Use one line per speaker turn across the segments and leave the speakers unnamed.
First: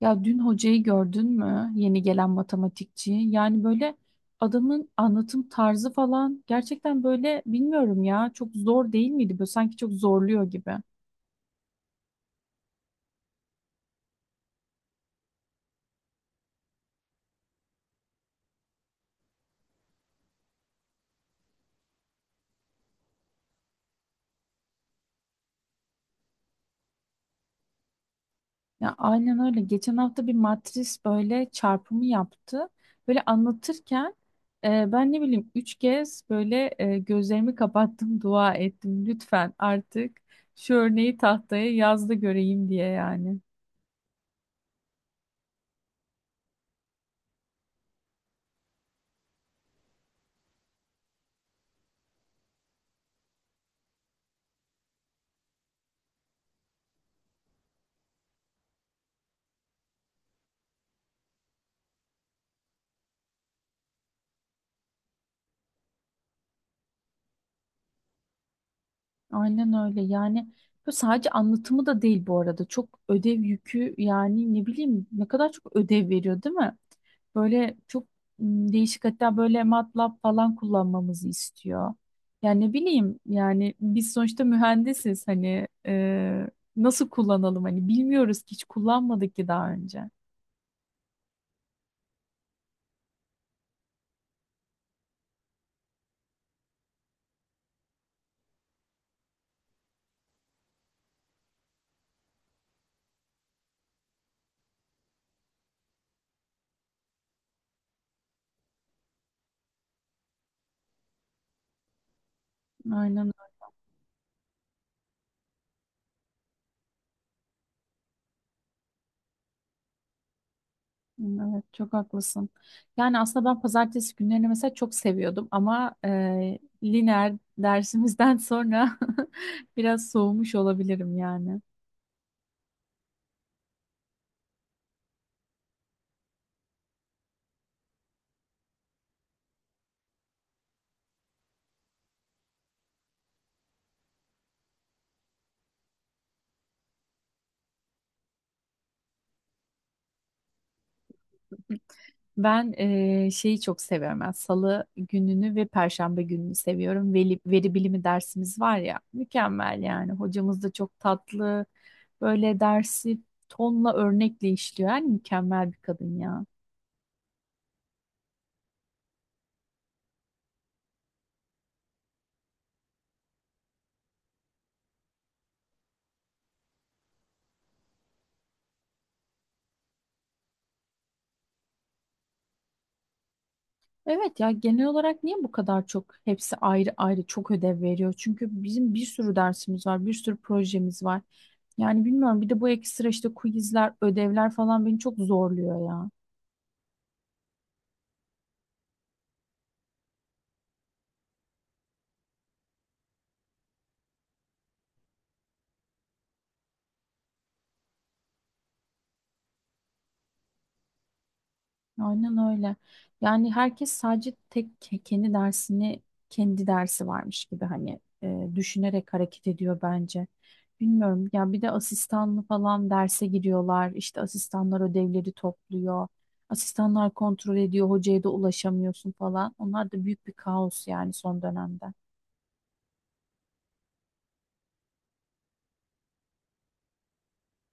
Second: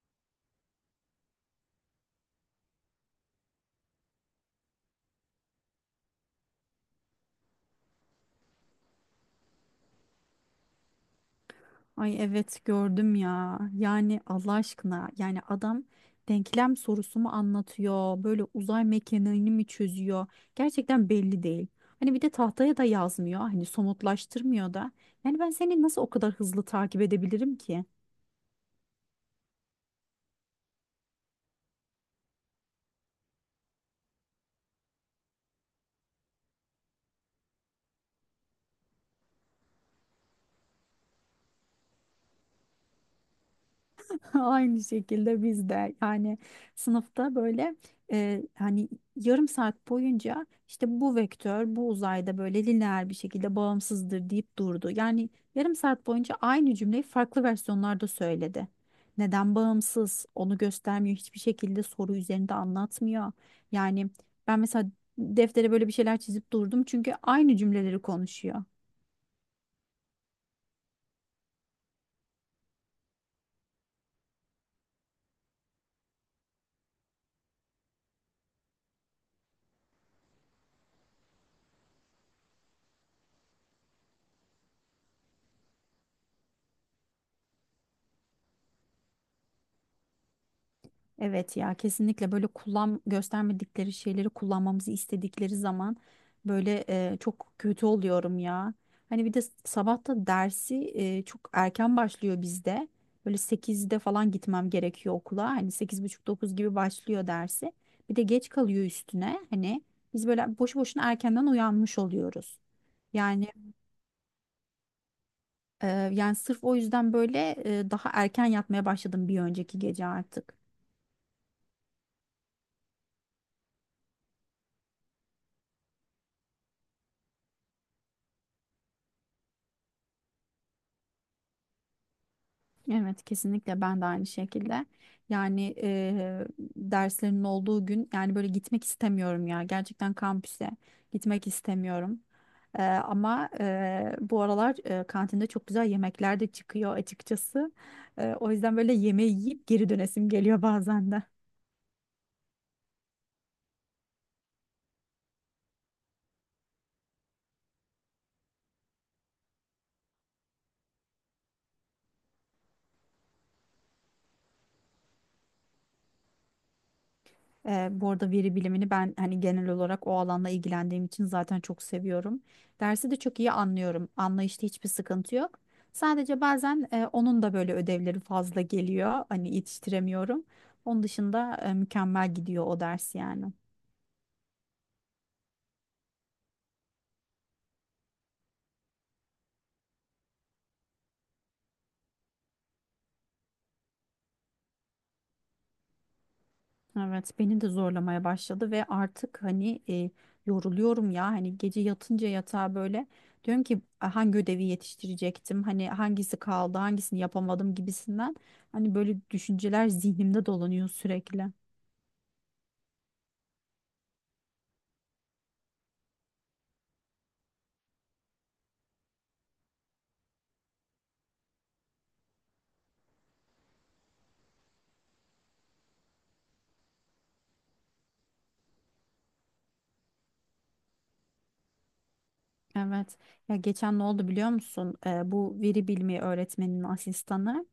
Ya dün hocayı gördün mü? Yeni gelen matematikçi. Yani böyle adamın anlatım tarzı falan gerçekten böyle bilmiyorum ya, çok zor değil miydi? Böyle sanki çok zorluyor gibi.
Ay evet gördüm ya. Yani Allah aşkına yani adam denklem sorusu mu anlatıyor? Böyle uzay mekaniğini mi çözüyor? Gerçekten belli değil. Hani bir de tahtaya da yazmıyor. Hani somutlaştırmıyor da. Yani ben seni nasıl o kadar hızlı takip edebilirim ki?
Ya aynen öyle. Geçen hafta bir matris böyle çarpımı yaptı. Böyle anlatırken ben ne bileyim üç kez böyle gözlerimi kapattım, dua ettim. Lütfen artık şu örneği tahtaya yaz da göreyim diye yani.
Aynı şekilde biz de yani sınıfta böyle hani yarım saat boyunca işte bu vektör bu uzayda böyle lineer bir şekilde bağımsızdır deyip durdu. Yani yarım saat boyunca aynı cümleyi farklı versiyonlarda söyledi. Neden bağımsız onu göstermiyor, hiçbir şekilde soru üzerinde anlatmıyor. Yani ben mesela deftere böyle bir şeyler çizip durdum çünkü aynı cümleleri konuşuyor.
Aynen öyle yani, bu sadece anlatımı da değil bu arada, çok ödev yükü yani, ne bileyim ne kadar çok ödev veriyor değil mi? Böyle çok değişik, hatta böyle MATLAB falan kullanmamızı istiyor. Yani ne bileyim yani, biz sonuçta mühendisiz hani, nasıl kullanalım, hani bilmiyoruz ki, hiç kullanmadık ki daha önce.
Evet ya kesinlikle böyle kullan göstermedikleri şeyleri kullanmamızı istedikleri zaman böyle çok kötü oluyorum ya. Hani bir de sabah da dersi çok erken başlıyor bizde. Böyle sekizde falan gitmem gerekiyor okula. Hani sekiz buçuk dokuz gibi başlıyor dersi. Bir de geç kalıyor üstüne. Hani biz böyle boşu boşuna erkenden uyanmış oluyoruz.
Aynen.
Yani e, yani sırf o yüzden böyle daha erken yatmaya başladım bir önceki gece artık.
Hmm, evet, çok haklısın. Yani aslında ben pazartesi günlerini mesela çok seviyordum ama lineer dersimizden sonra biraz soğumuş olabilirim yani.
Evet kesinlikle ben de aynı şekilde. Yani derslerin olduğu gün yani böyle gitmek istemiyorum ya. Gerçekten kampüse gitmek istemiyorum. Ama bu aralar kantinde çok güzel yemekler de çıkıyor açıkçası. O yüzden böyle yemeği yiyip geri dönesim geliyor bazen de.
Ben şeyi çok seviyorum. Yani salı gününü ve perşembe gününü seviyorum. Veri bilimi dersimiz var ya, mükemmel yani. Hocamız da çok tatlı. Böyle dersi tonla örnekle işliyor. Yani mükemmel bir kadın ya.
Bu arada veri bilimini ben hani genel olarak o alanla ilgilendiğim için zaten çok seviyorum. Dersi de çok iyi anlıyorum. Anlayışta hiçbir sıkıntı yok. Sadece bazen onun da böyle ödevleri fazla geliyor. Hani yetiştiremiyorum. Onun dışında mükemmel gidiyor o ders yani.
Evet ya, genel olarak niye bu kadar çok hepsi ayrı ayrı çok ödev veriyor? Çünkü bizim bir sürü dersimiz var, bir sürü projemiz var. Yani bilmiyorum, bir de bu ekstra işte quizler, ödevler falan beni çok zorluyor ya.
Evet, beni de zorlamaya başladı ve artık hani yoruluyorum ya, hani gece yatınca yatağa böyle diyorum ki "A, hangi ödevi yetiştirecektim, hani hangisi kaldı, hangisini yapamadım" gibisinden, hani böyle düşünceler zihnimde dolanıyor sürekli.
Aynen öyle. Yani herkes sadece kendi dersini, kendi dersi varmış gibi hani, düşünerek hareket ediyor bence. Bilmiyorum ya, bir de asistanlı falan derse giriyorlar. İşte asistanlar ödevleri topluyor. Asistanlar kontrol ediyor. Hocaya da ulaşamıyorsun falan. Onlar da büyük bir kaos yani son dönemde.
Evet ya geçen ne oldu biliyor musun? Bu veri bilimi öğretmeninin asistanı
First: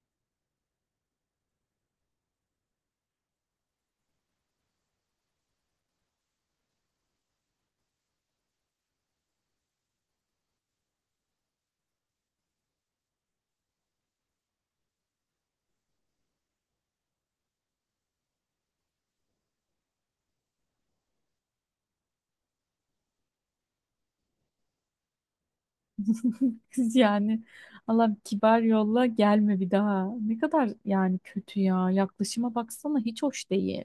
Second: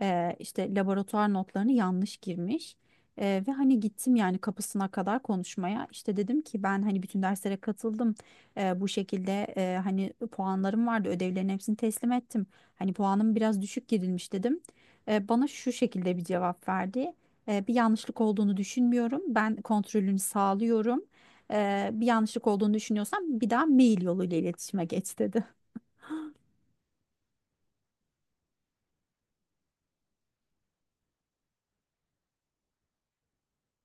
İşte laboratuvar notlarını yanlış girmiş. Ve hani gittim yani kapısına kadar konuşmaya. İşte dedim ki ben hani bütün derslere katıldım. Bu şekilde hani puanlarım vardı. Ödevlerin hepsini teslim ettim. Hani puanım biraz düşük girilmiş dedim. Bana şu şekilde bir cevap verdi. Bir yanlışlık olduğunu düşünmüyorum. Ben kontrolünü sağlıyorum. Bir yanlışlık olduğunu düşünüyorsam bir daha mail yoluyla iletişime geç dedi.
Kız yani, Allah kibar, yolla gelme bir daha. Ne kadar yani kötü ya. Yaklaşıma baksana, hiç hoş değil.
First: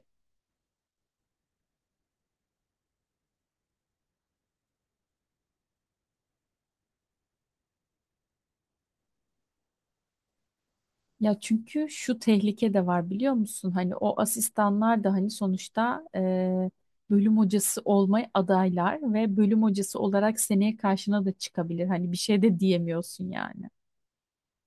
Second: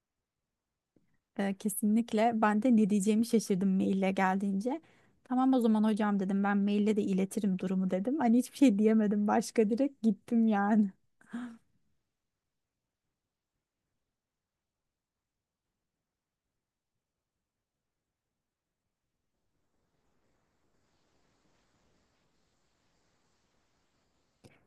Kesinlikle. Ben de ne diyeceğimi şaşırdım maille geldiğince. Tamam o zaman hocam dedim, ben maille de iletirim durumu dedim. Hani hiçbir şey diyemedim başka, direkt gittim yani.
Ya çünkü şu tehlike de var biliyor musun? Hani o asistanlar da hani sonuçta bölüm hocası olmaya adaylar ve bölüm hocası olarak seneye karşına da çıkabilir. Hani bir şey de diyemiyorsun yani.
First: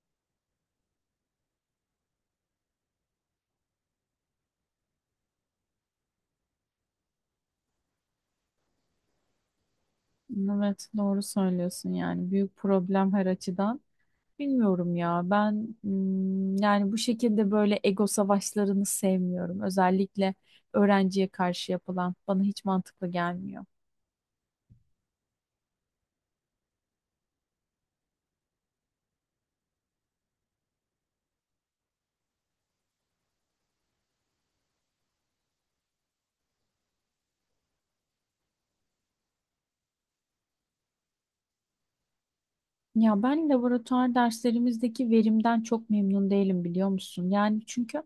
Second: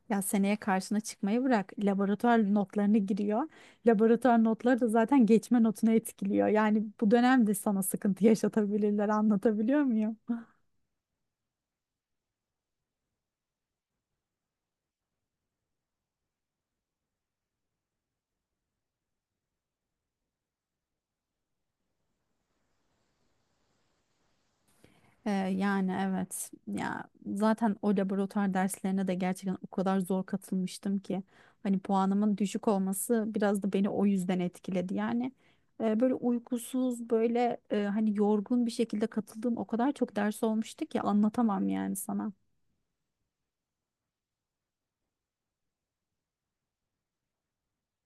Ya seneye karşına çıkmayı bırak. Laboratuvar notlarını giriyor. Laboratuvar notları da zaten geçme notunu etkiliyor. Yani bu dönemde sana sıkıntı yaşatabilirler, anlatabiliyor muyum?
Evet, doğru söylüyorsun yani, büyük problem her açıdan. Bilmiyorum ya, ben yani bu şekilde böyle ego savaşlarını sevmiyorum. Özellikle öğrenciye karşı yapılan bana hiç mantıklı gelmiyor.
Yani evet ya, zaten o laboratuvar derslerine de gerçekten o kadar zor katılmıştım ki hani puanımın düşük olması biraz da beni o yüzden etkiledi yani. Böyle uykusuz, böyle hani yorgun bir şekilde katıldığım o kadar çok ders olmuştu ki anlatamam yani sana.
Ya ben laboratuvar derslerimizdeki verimden çok memnun değilim biliyor musun? Yani çünkü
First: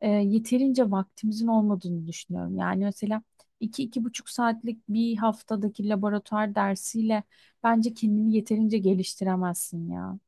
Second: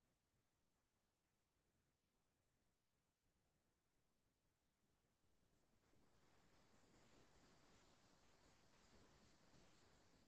yeterince vaktimizin olmadığını düşünüyorum. Yani mesela iki, iki buçuk saatlik bir haftadaki laboratuvar dersiyle bence kendini yeterince geliştiremezsin ya.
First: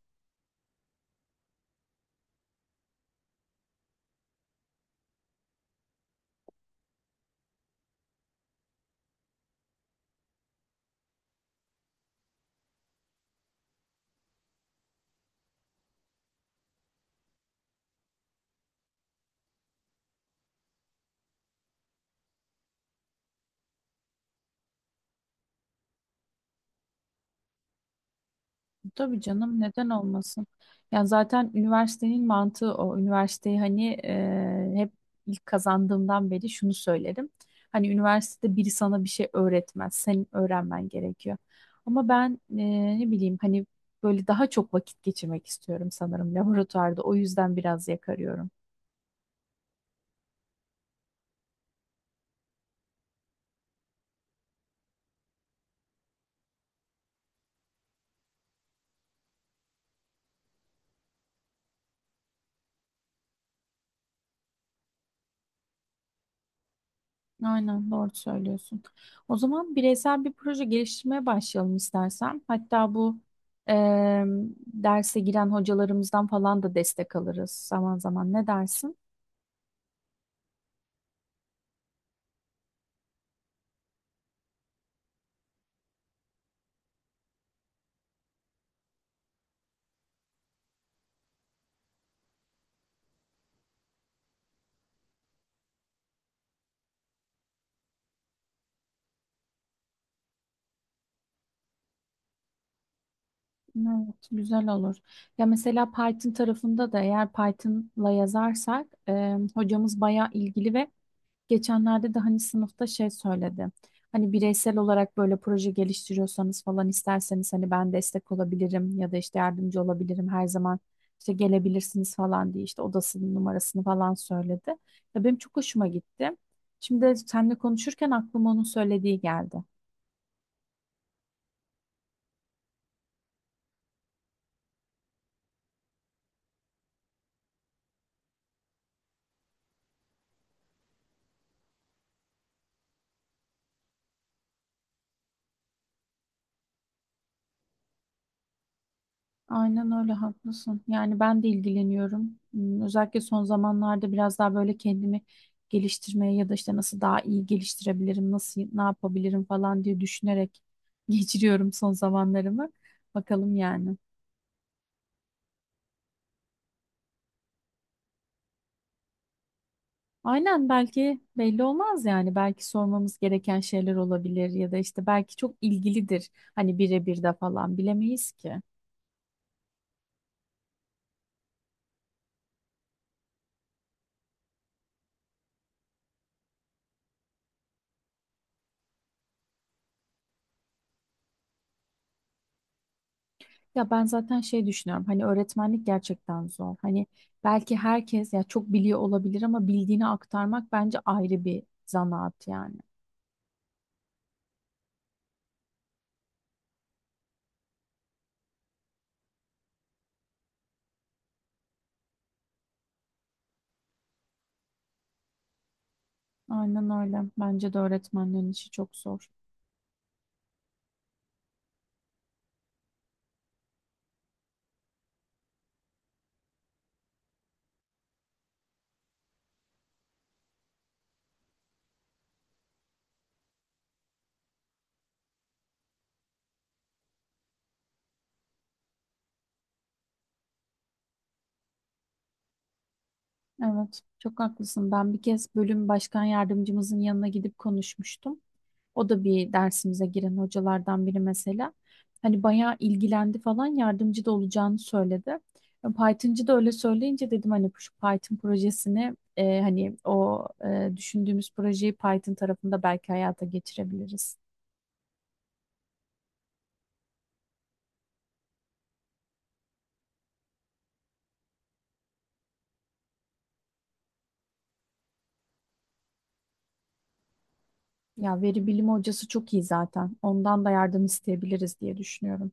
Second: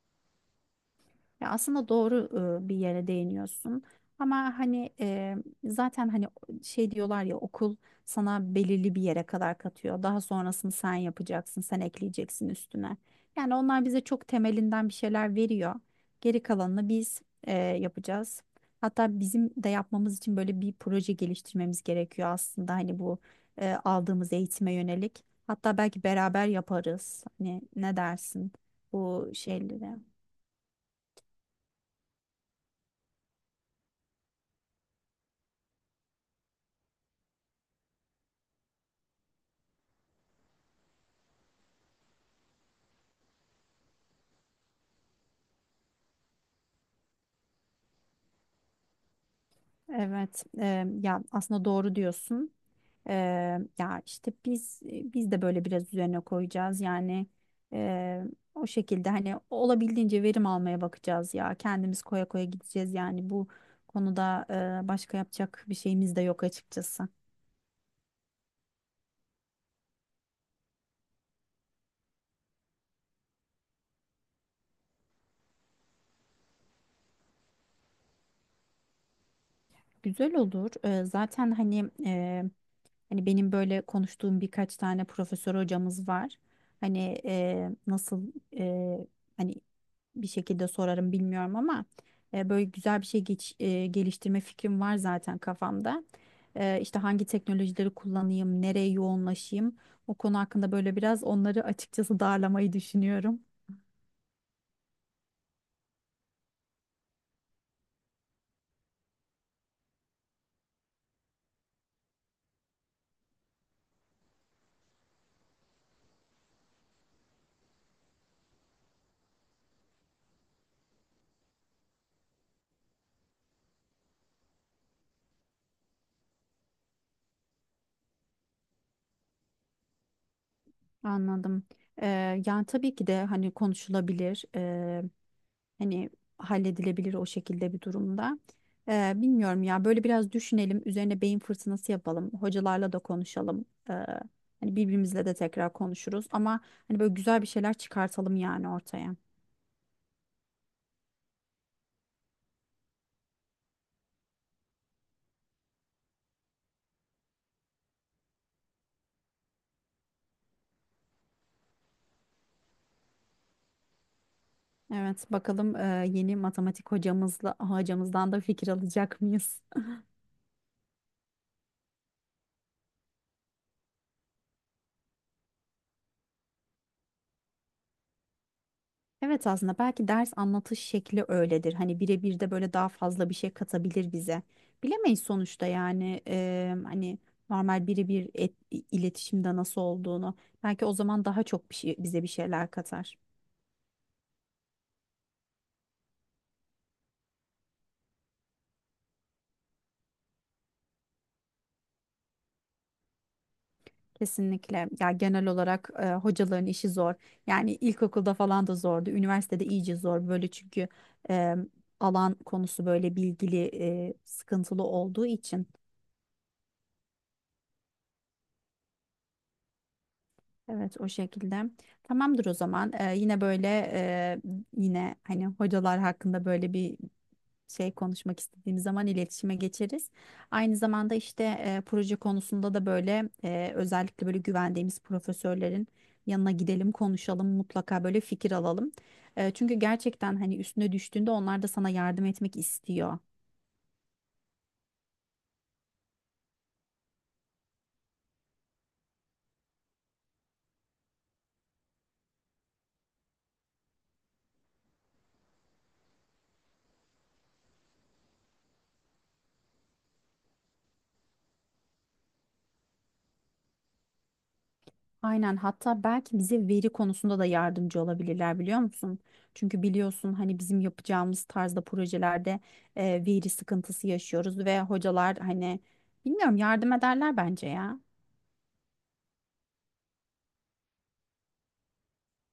Ya aslında doğru bir yere değiniyorsun. Ama hani zaten hani şey diyorlar ya, okul sana belirli bir yere kadar katıyor. Daha sonrasını sen yapacaksın, sen ekleyeceksin üstüne. Yani onlar bize çok temelinden bir şeyler veriyor. Geri kalanını biz yapacağız. Hatta bizim de yapmamız için böyle bir proje geliştirmemiz gerekiyor aslında, hani bu aldığımız eğitime yönelik. Hatta belki beraber yaparız. Hani ne dersin
Tabii
bu
canım, neden
şeylere?
olmasın? Yani zaten üniversitenin mantığı o. Üniversiteyi hani, hep ilk kazandığımdan beri şunu söylerim. Hani üniversitede biri sana bir şey öğretmez. Senin öğrenmen gerekiyor. Ama ben ne bileyim hani, böyle daha çok vakit geçirmek istiyorum sanırım laboratuvarda. O yüzden biraz yakarıyorum.
Evet, ya aslında doğru diyorsun. E, Ya işte biz de böyle biraz üzerine koyacağız. Yani e, o şekilde hani olabildiğince verim almaya bakacağız ya. Kendimiz koya koya gideceğiz yani bu konuda, başka yapacak bir şeyimiz de yok açıkçası.
Aynen, doğru söylüyorsun. O zaman bireysel bir proje geliştirmeye başlayalım istersen. Hatta bu eee, derse giren hocalarımızdan falan da destek alırız zaman zaman. Ne dersin?
Güzel olur. Zaten hani hani benim böyle konuştuğum birkaç tane profesör hocamız var. Hani nasıl e, hani bir şekilde sorarım bilmiyorum ama böyle güzel bir şey geliştirme fikrim var zaten kafamda. İşte hangi teknolojileri kullanayım, nereye yoğunlaşayım, o konu hakkında böyle biraz onları açıkçası darlamayı düşünüyorum.
Evet, güzel olur. Ya mesela Python tarafında da, eğer Python'la yazarsak hocamız bayağı ilgili ve geçenlerde de hani sınıfta şey söyledi. Hani bireysel olarak böyle proje geliştiriyorsanız falan, isterseniz hani ben destek olabilirim ya da işte yardımcı olabilirim her zaman, işte gelebilirsiniz falan diye işte odasının numarasını falan söyledi. Ya benim çok hoşuma gitti. Şimdi seninle konuşurken aklıma onun söylediği geldi.
Anladım. E, Yani tabii ki de hani konuşulabilir. Hani halledilebilir o şekilde bir durumda. Bilmiyorum ya, böyle biraz düşünelim. Üzerine beyin fırtınası yapalım. Hocalarla da konuşalım. Ee, Hani birbirimizle de tekrar konuşuruz. Ama hani böyle güzel bir şeyler çıkartalım yani ortaya.
Aynen öyle, haklısın. Yani ben de ilgileniyorum. Hmm, özellikle son zamanlarda biraz daha böyle kendimi geliştirmeye ya da işte nasıl daha iyi geliştirebilirim, nasıl ne yapabilirim falan diye düşünerek geçiriyorum son zamanlarımı. Bakalım yani.
Evet bakalım, yeni matematik hocamızla hocamızdan da fikir alacak mıyız?
Aynen, belki belli olmaz yani. Belki sormamız gereken şeyler olabilir ya da işte belki çok ilgilidir. Hani birebir de falan bilemeyiz ki.
Evet aslında belki ders anlatış şekli öyledir. Hani birebir de böyle daha fazla bir şey katabilir bize. Bilemeyiz sonuçta yani hani normal birebir iletişimde nasıl olduğunu. Belki o zaman daha çok bir şey, bize bir şeyler katar.
Ya ben zaten şey düşünüyorum, hani öğretmenlik gerçekten zor. Hani belki herkes ya çok biliyor olabilir ama bildiğini aktarmak bence ayrı bir zanaat yani.
Kesinlikle. Ya genel olarak hocaların işi zor. Yani ilkokulda falan da zordu. Üniversitede iyice zor böyle çünkü eee, alan konusu böyle bilgili, sıkıntılı olduğu için.
Aynen öyle. Bence de öğretmenlerin işi çok zor.
Evet o şekilde. Tamamdır o zaman. Yine böyle e, yine hani hocalar hakkında böyle bir şey konuşmak istediğimiz zaman iletişime geçeriz. Aynı zamanda işte proje konusunda da böyle özellikle böyle güvendiğimiz profesörlerin yanına gidelim, konuşalım, mutlaka böyle fikir alalım. Çünkü gerçekten hani üstüne düştüğünde onlar da sana yardım etmek istiyor.
Evet, çok haklısın. Ben bir kez bölüm başkan yardımcımızın yanına gidip konuşmuştum. O da bir dersimize giren hocalardan biri mesela. Hani bayağı ilgilendi falan, yardımcı da olacağını söyledi. E, Python'cı da öyle söyleyince dedim hani şu Python projesini, hani o düşündüğümüz projeyi Python tarafında belki hayata geçirebiliriz.
Aynen, hatta belki bize veri konusunda da yardımcı olabilirler biliyor musun? Çünkü biliyorsun hani bizim yapacağımız tarzda projelerde veri sıkıntısı yaşıyoruz ve hocalar hani bilmiyorum, yardım ederler bence ya.
Ya veri bilimi hocası çok iyi zaten. Ondan da yardım isteyebiliriz diye düşünüyorum.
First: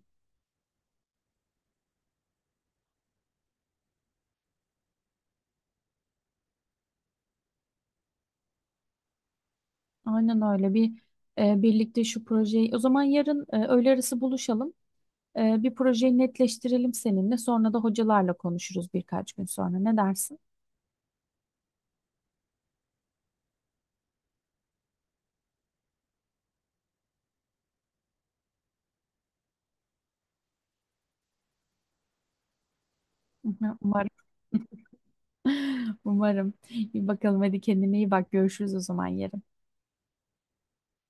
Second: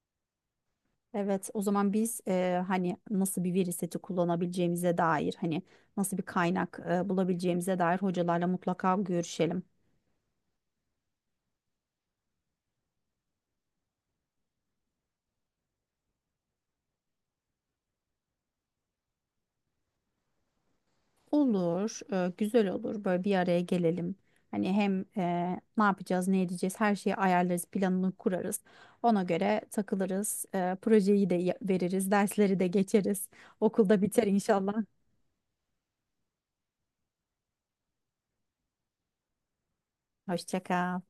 Evet o zaman biz hani nasıl bir veri seti kullanabileceğimize dair, hani nasıl bir kaynak bulabileceğimize dair hocalarla mutlaka görüşelim.
Aynen öyle, bir birlikte şu projeyi o zaman yarın, öğle arası buluşalım. Bir projeyi netleştirelim seninle. Sonra da hocalarla konuşuruz birkaç gün sonra. Ne dersin?
Olur, güzel olur. Böyle bir araya gelelim. Hani hem ne yapacağız, ne edeceğiz, her şeyi ayarlarız, planını kurarız. Ona göre takılırız. Projeyi de veririz, dersleri de geçeriz. Okulda
Umarım.
biter inşallah.
Umarım. İyi, bakalım hadi, kendine iyi bak. Görüşürüz o zaman yarın.
Hoşça kal.